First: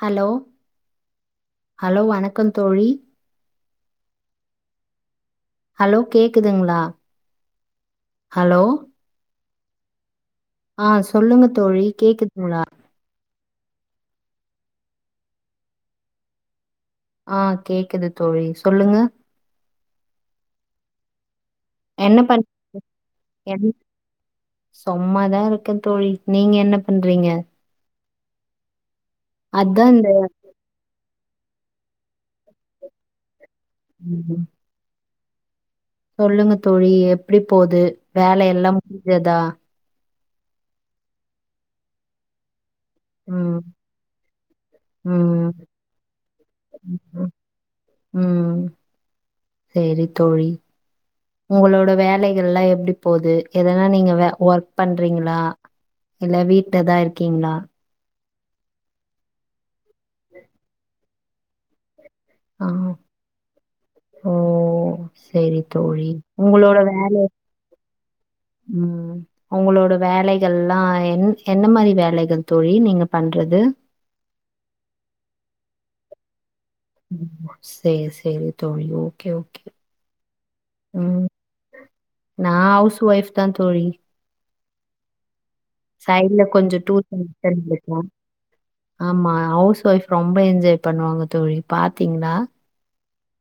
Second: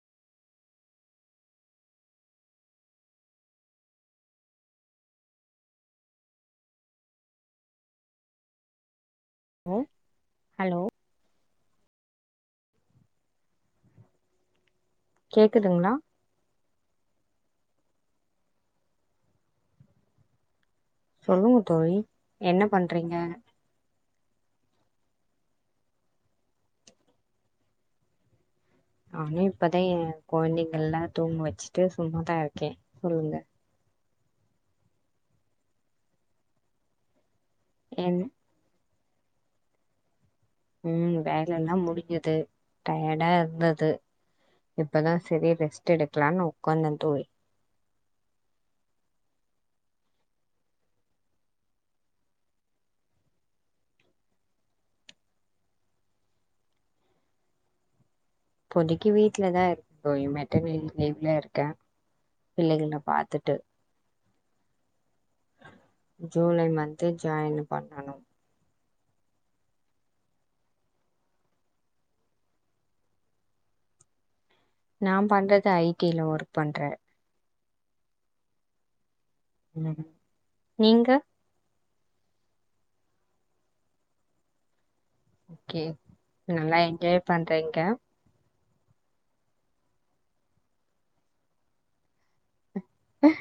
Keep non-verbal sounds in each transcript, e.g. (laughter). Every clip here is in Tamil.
ஹலோ ஹலோ வணக்கம் தோழி ஹலோ கேக்குதுங்களா ஹலோ ஆஹ ஆஹ் சொல்லுங்க தோழி கேக்குதுங்களா கேக்குதுங்களா ஆஹ் கேக்குது தோழி சொல்லுங்க சொல்லுங்க தோழி என்ன பண்றீங்க என் சும்மாதான் இருக்கன் தோழி நீங்க என்ன பண்றீங்க நானும் இப்பெதான் அதான் இந்த என் குழந்தைகள்லாம் தூங்க வச்சுட்டு சும்மாதான் இருக்கேன் சொல்லுங்க உஹம் உம் (inaudible) சொல்லுங்க தோழி எப்படி போகுது என் வேலெல்லாம் ஜதா உம் வேலை எல்லாம் முடிஞ்சுது டயர்டா ம் இருந்தது இப்தான் ம் செரி ரெஸ்ட் எடுக்கலான்னு கொந்தத்த (unintelligible) உம் சரி தோழி உங்களோட வேலைகல்லாம் எப்படி போகுது எதன்னா நீங்க ஒர்க் பண்றீங்களா இல்ல வீட்டுலதான் இருக்கீங்களா இப்போதைக்கு வீட்டுலதான் இருக்க மெட்டர்ன லீவ்ல இருக்கேன் ஆ பிள்ளைகள் பாத்துட்டு ஓ சரி தோழி ஜூலை உங்களோட மந்த்து வேலை ஜாயின் பண்ணணு உம் உங்களோட வேலைகள்ல்லாம் என் என்ன மாதிரி வேலைகள் தோழி நீங்க பண்றது நான் பண்றது ஐடில ஒரு பண்ற சேரி சேரி தோழியோ நீங்க நா ஹவுஸ் ஒய்ஃப்தா தோழி ம் சைடுல கொஞ்ச (unintelligible) ஆமா ஹவுஸ் ஒய்ஃப் ரொம்ப என்ஜாய் பண்ணுவாங்க தோழி பாத்தீங்னா அஹ்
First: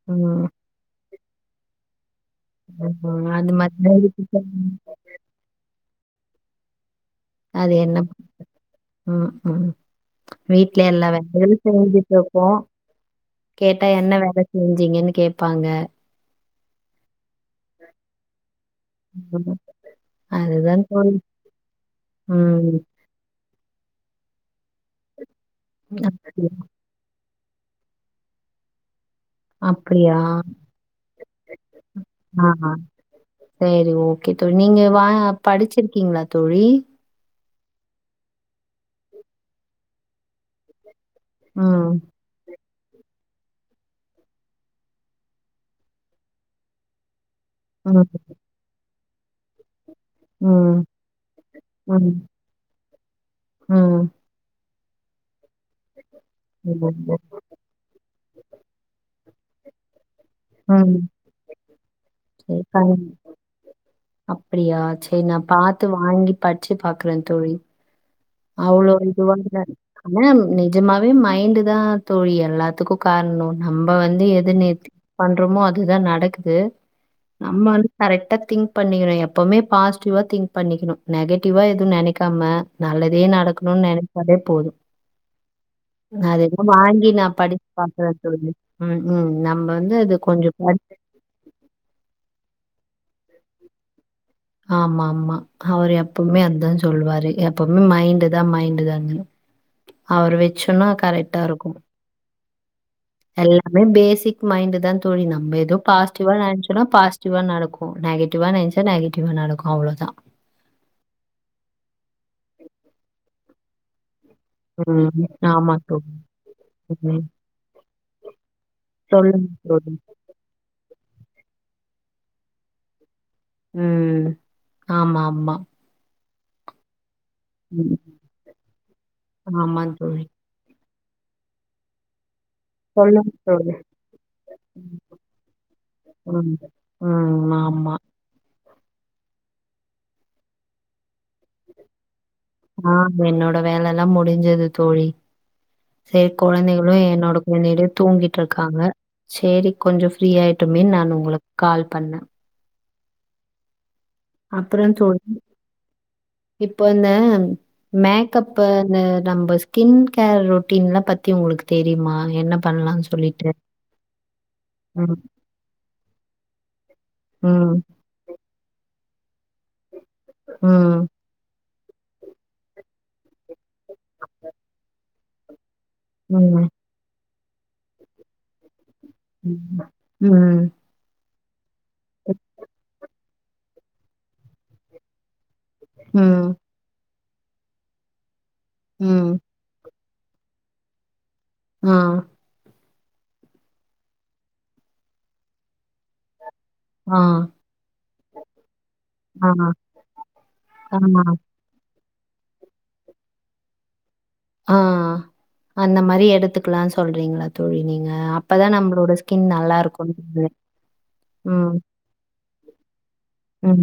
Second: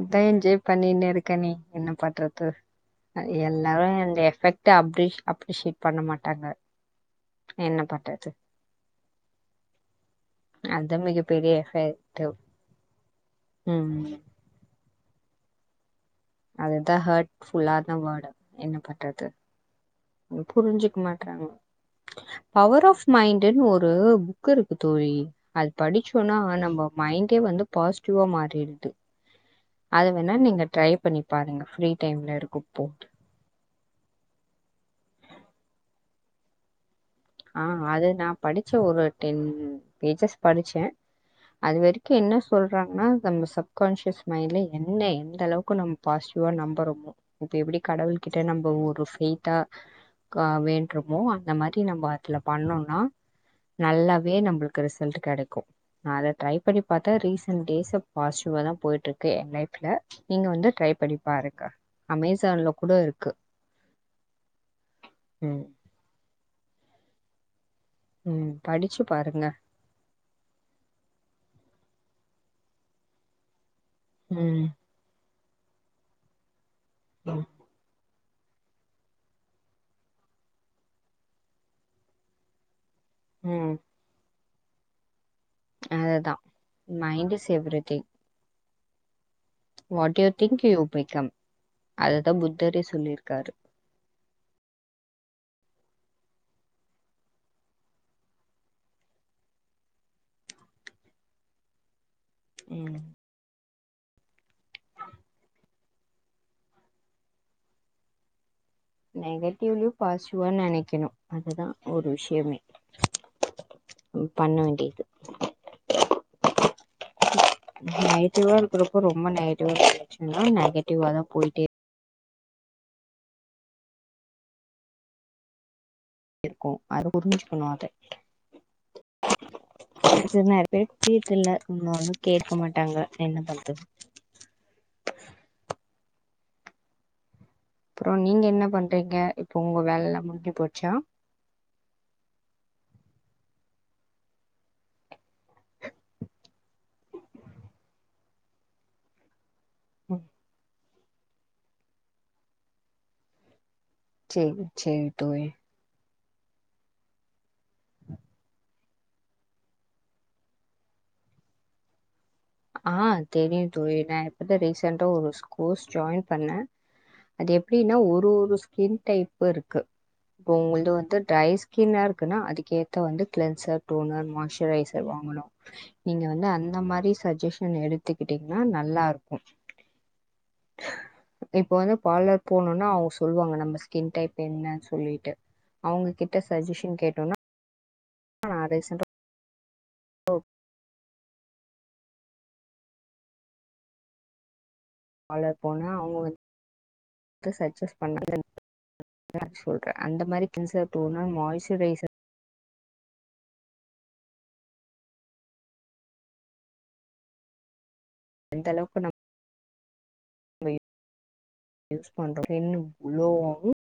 அதா என்ஜாய் பண்ணிணு இருக்கனே என்ன பண்றது அ ம் அது எல்லாரு மாதிரி அ்நத எஃபெக்ட அப்டிஸ் அப்ரிஷியேட் பண்ண மாட் ட்டாங்க என்ன பண்றது ஹம் ஹம் வீட்ல அதா எல்லா மிகப்பெரிய வேலயு எஃபெக்ட் செஞ்சுட்ருக்கோ கேட்டா ம் என்ன வேலை செஞ்சீங்கன்னு கேப்பாங்க அதுதா ஹட் (unintelligible) என்ன பண்றது ம் அதுதான் புரிஞ்சிக்க தோழி. மாட்றாங்க ம். பவர் ஆஃப் மைண் ப்டின்னு ஒரு புக் இருக் க்கு தோழி அது படிச்சோன்னா அப்படியா? நம்ப மைண்ட் க்கே வந்து பாசிட்டிவா மாறிடுது அத அப்படியா வேணா நீங்க ட்ரை பண்ணி பாருங்க ஃப்ரீ டைம்ல ஹஹ இருக்கப்போ செரி ஓகே தோழி நீங்க வா படிச்சிருக்கீங்களா தோழி ஆஹ் அது நான் படிச்சேன் ஒரு டென் பேஜஸ் படிச்சேன் ம். அதுவரைக்கு என்ன சொல்றாங்கன்னா நம்ம சப்கான்சியஸ் மைண்ட்ல என்ன எந்த அளவுக்கு நம்ம பாசிட்டிவா நம்புறோமோ இப்ப எப்டி ம். கடவுள் கிட்ட நம்ப ஒரு (unintelligible) க்க ம். வேண்டுமோ அந்த மாரி நம்ம ம். பண்ணும்னா ம். நல்லாவே நம்புள க்கு ரிசல்ட் கெடைக்கு நா அத ட்ரை பண்ணி பாத்தே ம். ரீசன்ட் டேஸ்ல பாசிட்டிவாதா போயிட்ருக் க்கு என் லைஃப்ல நீங்க வந்து ட்ரை உம் பண்ணி பாருங்க சரி அமேசான்ல கூட இருக்கு (unintelligible) அப்படியா சரி நா ம் பாத்து வாங்கி படிச்சு பாக்குறே தோழி ம் அவ்ளோ படிச்சு இதுவா பாருங்க ஆனா நிஜமாவே மைண்டு தா தோழி எல்லாத்துக்கு காரணோ நம்ம வந்து எது ம் நெத் பன் அப்பறமோ அது தா நடக்குது நம்ம வந்து கரக் திங்க் பண்ணிக்கணு எப்மே பாசிடிவா திங்க் பண்ணிக்கணு நெகிடிவா எது நெனைக்காம நல்லது இதே ம் நடக்கணுனு நெனைப்பதே போதும் அதுதா அதெல்லா வாங்கி நா மைண்ட் இஸ் படிச்சு எவ்ரி திங் பாக்குற தோலி ம் ம். நம்ம வந்து அது வாட் யூ கொஞ்சம் திங்க் யூ படிச்சு பிகம் அத தா புத்தரே சொ சொல்லிருக்காரு ஆமா ஆமா அவரு எப்மே அத தான் சொல்லுவாரு எப்மே மைண்டு தா மைண்டு் தானு அவரு வெச்சோனோ கரெட்டா இருக்கு ம் எல்லாமே பேசிக் மைண்ட் தா தோழி நம்ம எதோ பாசிட்டிவா நெனச்சசோனா பாசிட்டிவா நடக்கு நெகட்டிவா நெனச் நெகட்டிவ்லயு பாசிட்டிவா நெனைக்கணு அது தான் ஒரு விஷயமே (inaudible) ம். ஆமா தோழி. ம். சொல்லுங்க தோழி. நெகடிவா தா போய்ட்டே இ ம் ஆமா ஆமா இருக்கும் அரு புரிஞ்சுக்கணு அத ம். ஆமா தோழி. செரி செரி வீட்டுல (unintelligible) கேக்க மாட்டாங்க சொல்லுங்க என்ன தோழி. பண்றது உம் உம் ஆ அப்பறோம் நீங்க என்ன பண் பண்றிங்க இப்ப உங்க வேலல முடிஞ்சி போச்சா ஆ என்னோட வேல எல்லா முடிஞ்சது தோழி செரி கெழந்தைகளு என்னோட கெழந்தைகளு தூங்கிட்டு இருக்காங்க செரி கொஞ்சம் ஃப்ரீயா ஆயிட்டுமே நானு உங்களுக்கு கால் பண்ண செரி செரி தோழி இப்போ இந்த மேக்கப்பு அந்த நம்ம ஸ்கின் கேர் ரொட்டீன் எல்லா பத்தி உங்களுக்கு தெரியுமா என்ன ஆ பண்ணலாம்னு சொல்லிட்டு? தெரியு தோழி நா இப்பதா ரீசன்டா ம். ஒரு கோர்ஸ் ஜாயின் பண்ண அது ம். எப்படின்னா ஒரு ஒரு ஸ்கின் டைப் வறுக்கு உங்களுது ம். வந்து ட்ரைஸ் ஸ்கின்னா இருக்குன்னா அதுக்கேத்த வந்து கிளென்சர் டோனர் மாய்சரைஸர் வாங் முல நீங்க வந்து ம். அந்த மாதிரி இன்ஜெக்ஷன் எடுத்துக்கிட்டீங்கன்னா நல்லா இரு உம் உம் இப்ப வந்து பார்லர் போகணும்னா சொல்லுவாங்க நம்ம ஸ்கின் டைப் என்னன்னு சொல்லிட்டு அவங்ககிட்ட ம். சஜஷன் கேட்டோனா நா ரீசெண்டா உம் ஆஹ் வால போன அவங்க வந்து ஆ. டாக்டர் சாக்சன் பண்ண ஆ. சொல்றன் அந்த மாதிரி கின்ச தூ ஆமா. மா்சுரைசர் ஆஹ் அந்த மாதிரி இடத்துக்கெல்லாம் சொல்றீங்களா தோழி நீங்க எந்த அப்பதான் அளவுக்கு நம்மளோட ஸ்கின் நல்லா இருக்கும் உம் உம் உஹம்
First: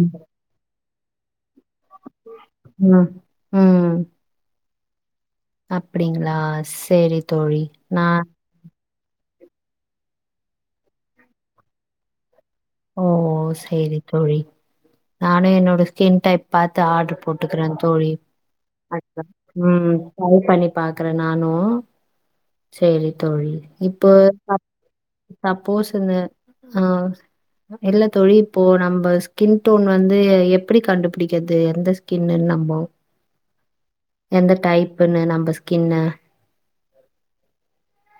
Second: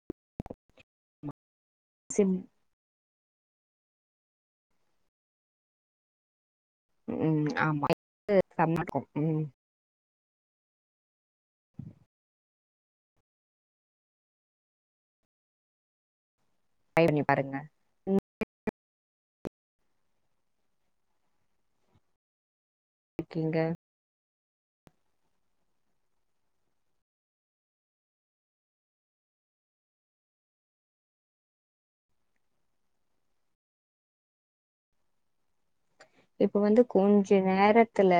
உம் உம் அப்படிங்களா சரி ம் தோழி ஆமா நான் செமயா இருக்கு ம் ஓ சரி தோழி நானும் என்னோட ஸ்கின் டைப் பாத்து ட்ரை ஆர்டரு பண்ணி பாருங்க போட்டுக்கிறேன் தோழி அ உம் டிரை பண்ணி பாக்குறேன் நானும் சரி தோழி ஓகேங்க இப்போ சப்போஸ் இந்த ஆஹ் இல்லத்தோழி இப்போ நம்ம ஸ்கின் டோன் வந்து எப்படி கண்டுபிடிக்கிறது எந்த ஸ்கின்ன்னு நம்ம எந்த டைப்புன்னு நம்ம ஸ்கின் இப்ப வந்து கொஞ்ச நேரத்துல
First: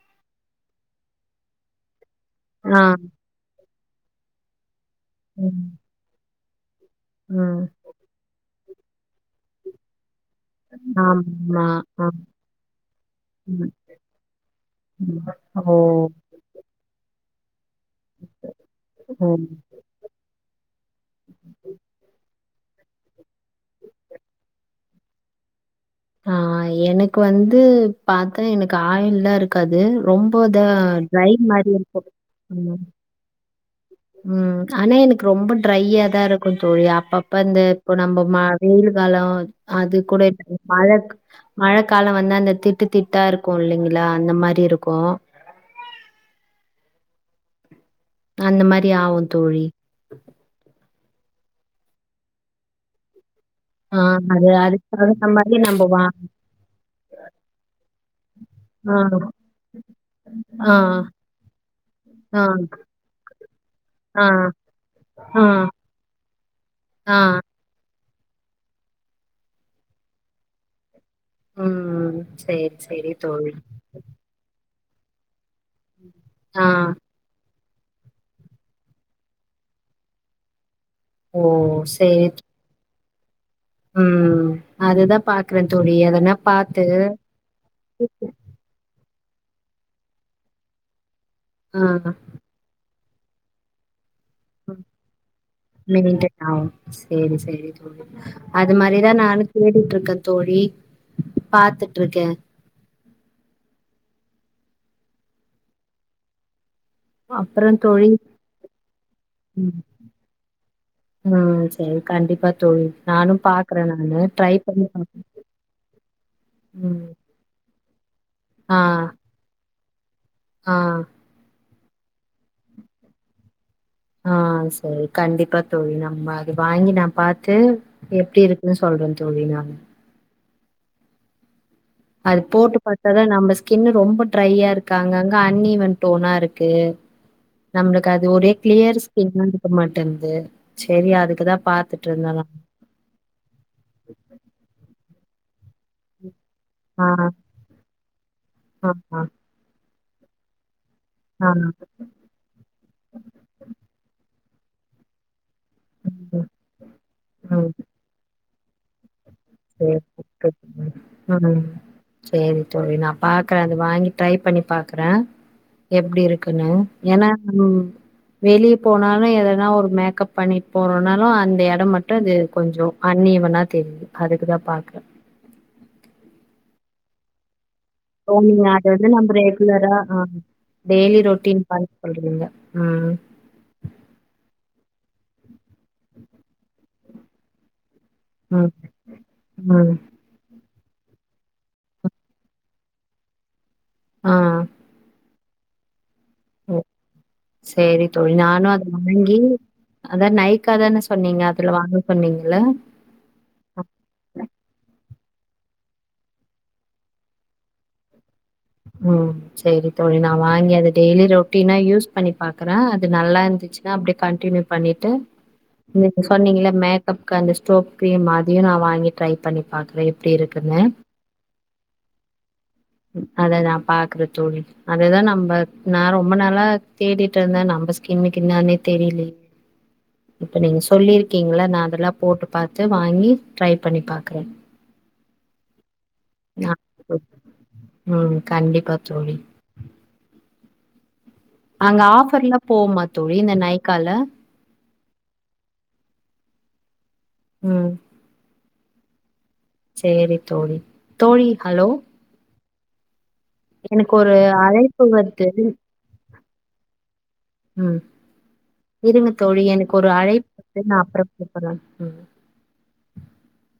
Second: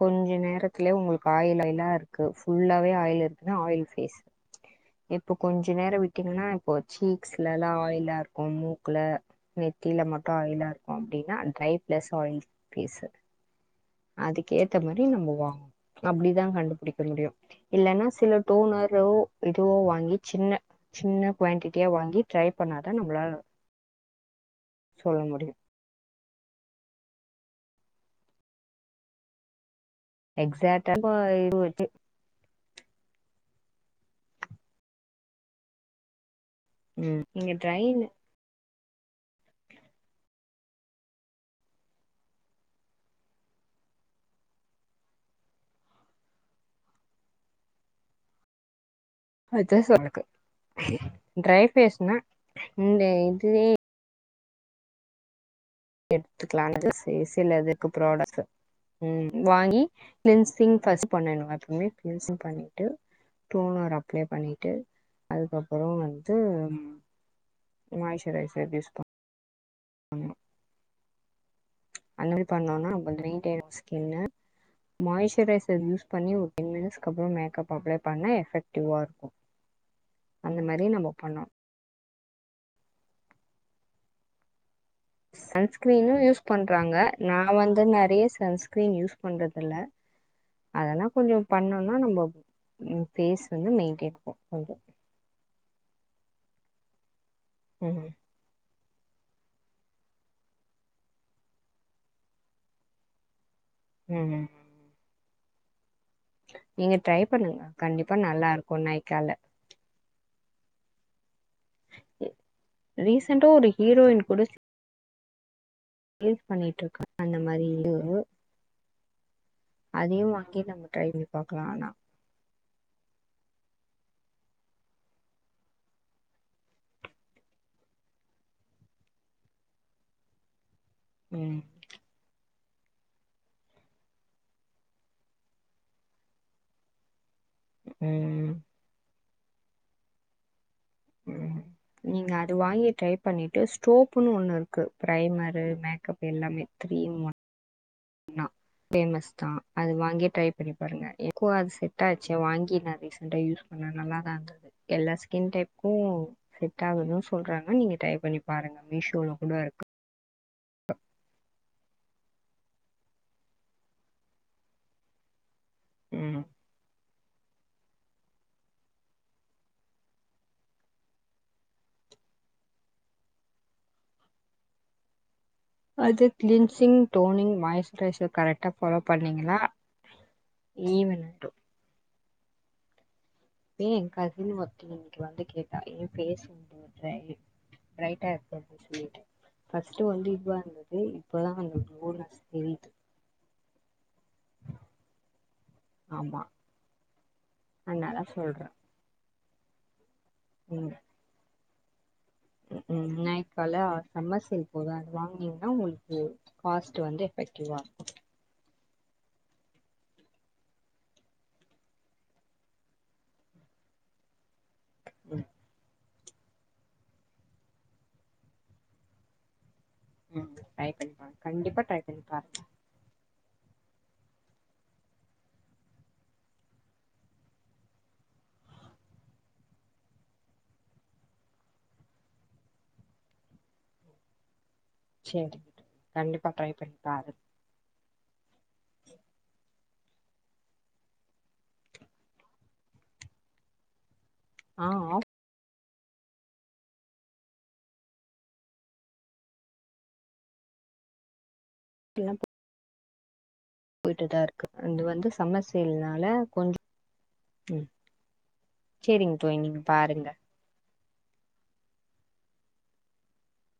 கொஞ்ச நேரத்துலயே உங்களுக்கு ஆயிலல்லாம் இருக்கு ஆ புல்லாவே ஆயில் இருக்குன்ன ஆயில் பேசு இப்ப ம் கொஞ்சம் நேரம் விட்டிங்கனா போ ம் சீக்ஸ்லலாம் எல்லாருக்கும் மூ குள்ள நெத்தியில மட் ஆயிலா இருக்கும் அப்படின்னா அந்த ஆமா ஆ ஃப்ரேச இருக்கும் ம் அதுக்கேத்த மாதிரி ம் நம்ம வாங்க ஓ அப்படிதான் கண்டுபிடிக்கணு முடியும் இல்லைன்னா சில டோனர்ரோ ஓ இதுவோ வாங்கி சின்ன சின்ன குவான்டிட்டியா வாங்கி ட்ரை பண்ணாதான் நம்ம சொல்ல முடியும் ஆஹ் எனக்கு வந்து பாத்தேன் எனக்கு ஆயிள்எல்லாம் இருக்காது ரொம்ப எக்ஸாக்டா தான் இப்ப பய்ன் இது மாதிரி இருக்கும் உம் உம் ஆனா எனக்கு ரொம்ப டிரையா தான் இருக்கும் தோழி ம் அப்பப்ப நீங்க இந்த இப்போ ட்ரைன்னு நம்ம வெயில் காலம் அது கூட இ மழை மழைக்காலம் வந்தா அந்த திட்டு திட்டா இருக்கும் இல்லைங்களா அந்த மாதிரி இருக்கும் அந்த மாதிரி அப்டி ஆவும்தோழி டிரை ஃபேஸ்னா இந்த ஆஹ் அது அதுக்கு பிரகரம் பண்ண எடுத்துக்கலாம் சில சில இதுக்கு ப்ராடக்ட் ஆ. உம் வாங்கி ஆ கிளின்சிங் பஸ்ட் பண்ணணும் எப்பமே கிளின்சிங் ஆ பண்ணிட்டு டோனர் அப்ளை ஆ பண்ணிட்டு ஆ அதுக்கப்புறம் வந்து ஆ மாய்சரைசர் யூஸ் பண்ண உம் ம் அந்த மாதிரி சேரி பண்ணும்னா சேரி அந்து தோழி ரீட்டெய்ல ஸ்கின்ன மாய்சரைசர் யூஸ் பண்ணி ஆ டென் மினிட்ஸ் அப்புறம் மேக்அப் அப்ளை பண்ணா எபக்ட்டிவ்வா இருக்கும் அந்த மாதிரி ஓ சரி உஹம் சன்ஸ்கிரீனும் யூஸ் பண்றாங்க நான் வந்து நெறைய சன்ஸ்கிரீன் யூஸ்ன் பண்றதுல்ல அதெல்லாம் இப்டி ஆ பண்ணோம்னா நம்ம ம் ம் பேஸ் வந்து மெயின்டெயன் இவங்க ஆம்ஸ் சரி சரிங்க ம் தோழிஅதான் அது மாதிரிதான் நானும் கேட்டுட்டு இருக்கேன் தோழி பாத்துட்டு இருக்கேன் உஹம் உஹம் நீங்க ட்ரை பண்ணுங்க அப்றோ தோழி கண்டிப்பா நல்லா இருக்கும் நாய்க்கால ஹும் சரி கண்டிப்பாதோழி நானும் ரீசெண்டா பாக்குறேன் நானு ட்ரை பண்ணி யூஸ் பண்ணிட்டு இருக்கான் அந்த மாதிரி இல் உ ஆஹ் அதையும் வாங்கி நம்ம ட்ரைபண்ணி பார்க்கலாம் ஆனா ஆஹ் சரி கண்டிப்பா தோழிநம்ம அது வாங்கி நான் பாத்து எப்படி இருக்குன்னு சொல்றேன்தோழி நான் உம் அது போட்டு பாத்தாதான் நம்ம ஸ்கின் ரொம்ப ட்ரையா இருக்காங்க அங்க அன்னிவன் டோனா இருக்கு நம்மளுக்கு அது ம் ஒரே கிளியர் என்னாந்துக்க மாட்டேதுங்குது நீங்க அது வாங்கி ட்ரை பண்ணிட்டு ஸ்டோப்ன்னு ஒண்ணு இருக்கு பிரைமரு மேக்கப் எல்லாமே ஆ கீரிமா நா ஆ ஆ பேமஸ் தான் அது வாங்கி ட்ரை பண்ணி பாருங்க ஆ எது அது செட்டாசு வாங்கி நான் ரீசொட்ன்டா யூஸ் பண்ணேன் நல்லா தான் இருந்தது எல்லா ஸ்கின் டைப் ஓ ம் செட் ஆகும்னு ம் சொல்றாங்க நீங்க ட்ரை பண்ணி பாருங்க மீஷோ கூட இருக்கும் உம் சரிதோழி நான் பாக்குறேன் அது வாங்கி ட்ரை பண்ணி பாக்குறேன் எப்படி ம் இருக்குன்னு ஏன்னா ம் வெளியே போனாலும் எதனா ஒரு மேக்கப் பண்ணிட்டு போறோம்னாலும் அந்த இடம் மட்டும் இது கொஞ்சம் அன்னீவனா தெரியுது அதுக்குதான் பாக்கு அது க்ளீன்சிங் டோனிங் மாய்ட ஓ நீங்க அத வந்து நம்ம ரெகுலரா ஆஹ் டெய்லி ஈவன் ஆயிடு ரொட்டன் பண் சொல்றீங்க உம் ஏ என் கசின் மத்தம் இன்னைக்கு வந்து கேன் நான் இருக்குறதா சொன்னேன் ரைட் ரைட்டா ம் இருக்காது தோழி ம் பர்ஸ்ட் வந்து இதுவா இருந்தது இப்பதான் அந்த டொல் தெரியுது ஆஹ ஆமா சரி அதனால தோழி சொல்றே நானும் அத வாங்கி அதான் நைக்காதானே சொன்னீங்க வாங்க சொன்னீங்கல்ல உம் நாயக்கால சமமர்செல் போடுறாங்கஅது வாங்க ஏன்னா உங்களுக்கு காஸ்ட் வந்து எஃபெக்டிவா இருக்கும் ஹம் சரி தோழி நான் வாங்கி அத டெய்லி ரொட்டீனா யூஸ் பண்ணி பாக்குறேன் அது நல்லா இருந்துச்சுன்னா அப்படியே கண்டின்யூ பண்ணிட்டு சொன்னீங்கள மேக்கப்க்கு அந்த ஸ்டோப் கிரீம் அதயையும் நான் வாங்கி ட்ரை பண்ணி பாக்குறேன் எப்படி ம் இருக்குன்னு ட்ரை பண்ணி பாருங்க கண்டிப்பா ட்ரை பண்ணிப்பாக்குறேன் அத நான் பாக்குற தோழி அதைதான் நம்ம நான் ரொம்ப நாளா தேடிட்டு இருந்தேன் நம்ம ஸ்கின்னுக்கு என்னன்னே தெரியலையே இப்ப நீங்க சொல்லிருக்கீங்கள நான் அதெல்லாம் போட்டு பார்த்து வாங்கி ட்ரை பண்ணிப் பாக்குறேன் சரிங்க கண்டிப்பா ட்ரை பண்ணிப் பாரு உம் கண்டிப்பா தோழி அங்க ஆஃபர்லாம் போமா தோழி இந்த நை்கால ஆஹ உம் சரி தோழி தோழி ஹலோ ஆஃபர்லா எனக்கு ஒரு போயிட்டுதா இருக்கு அது அழைப்பு வந்து வருது சம்மர் சேல்னால கொஞ்ச ம் உம் இருங்க சேரிங்க தோழி நீங்க எனக்கு ஒரு பாருங்க அழைப்பு வருது நான் அப்பலாம் (unintelligible)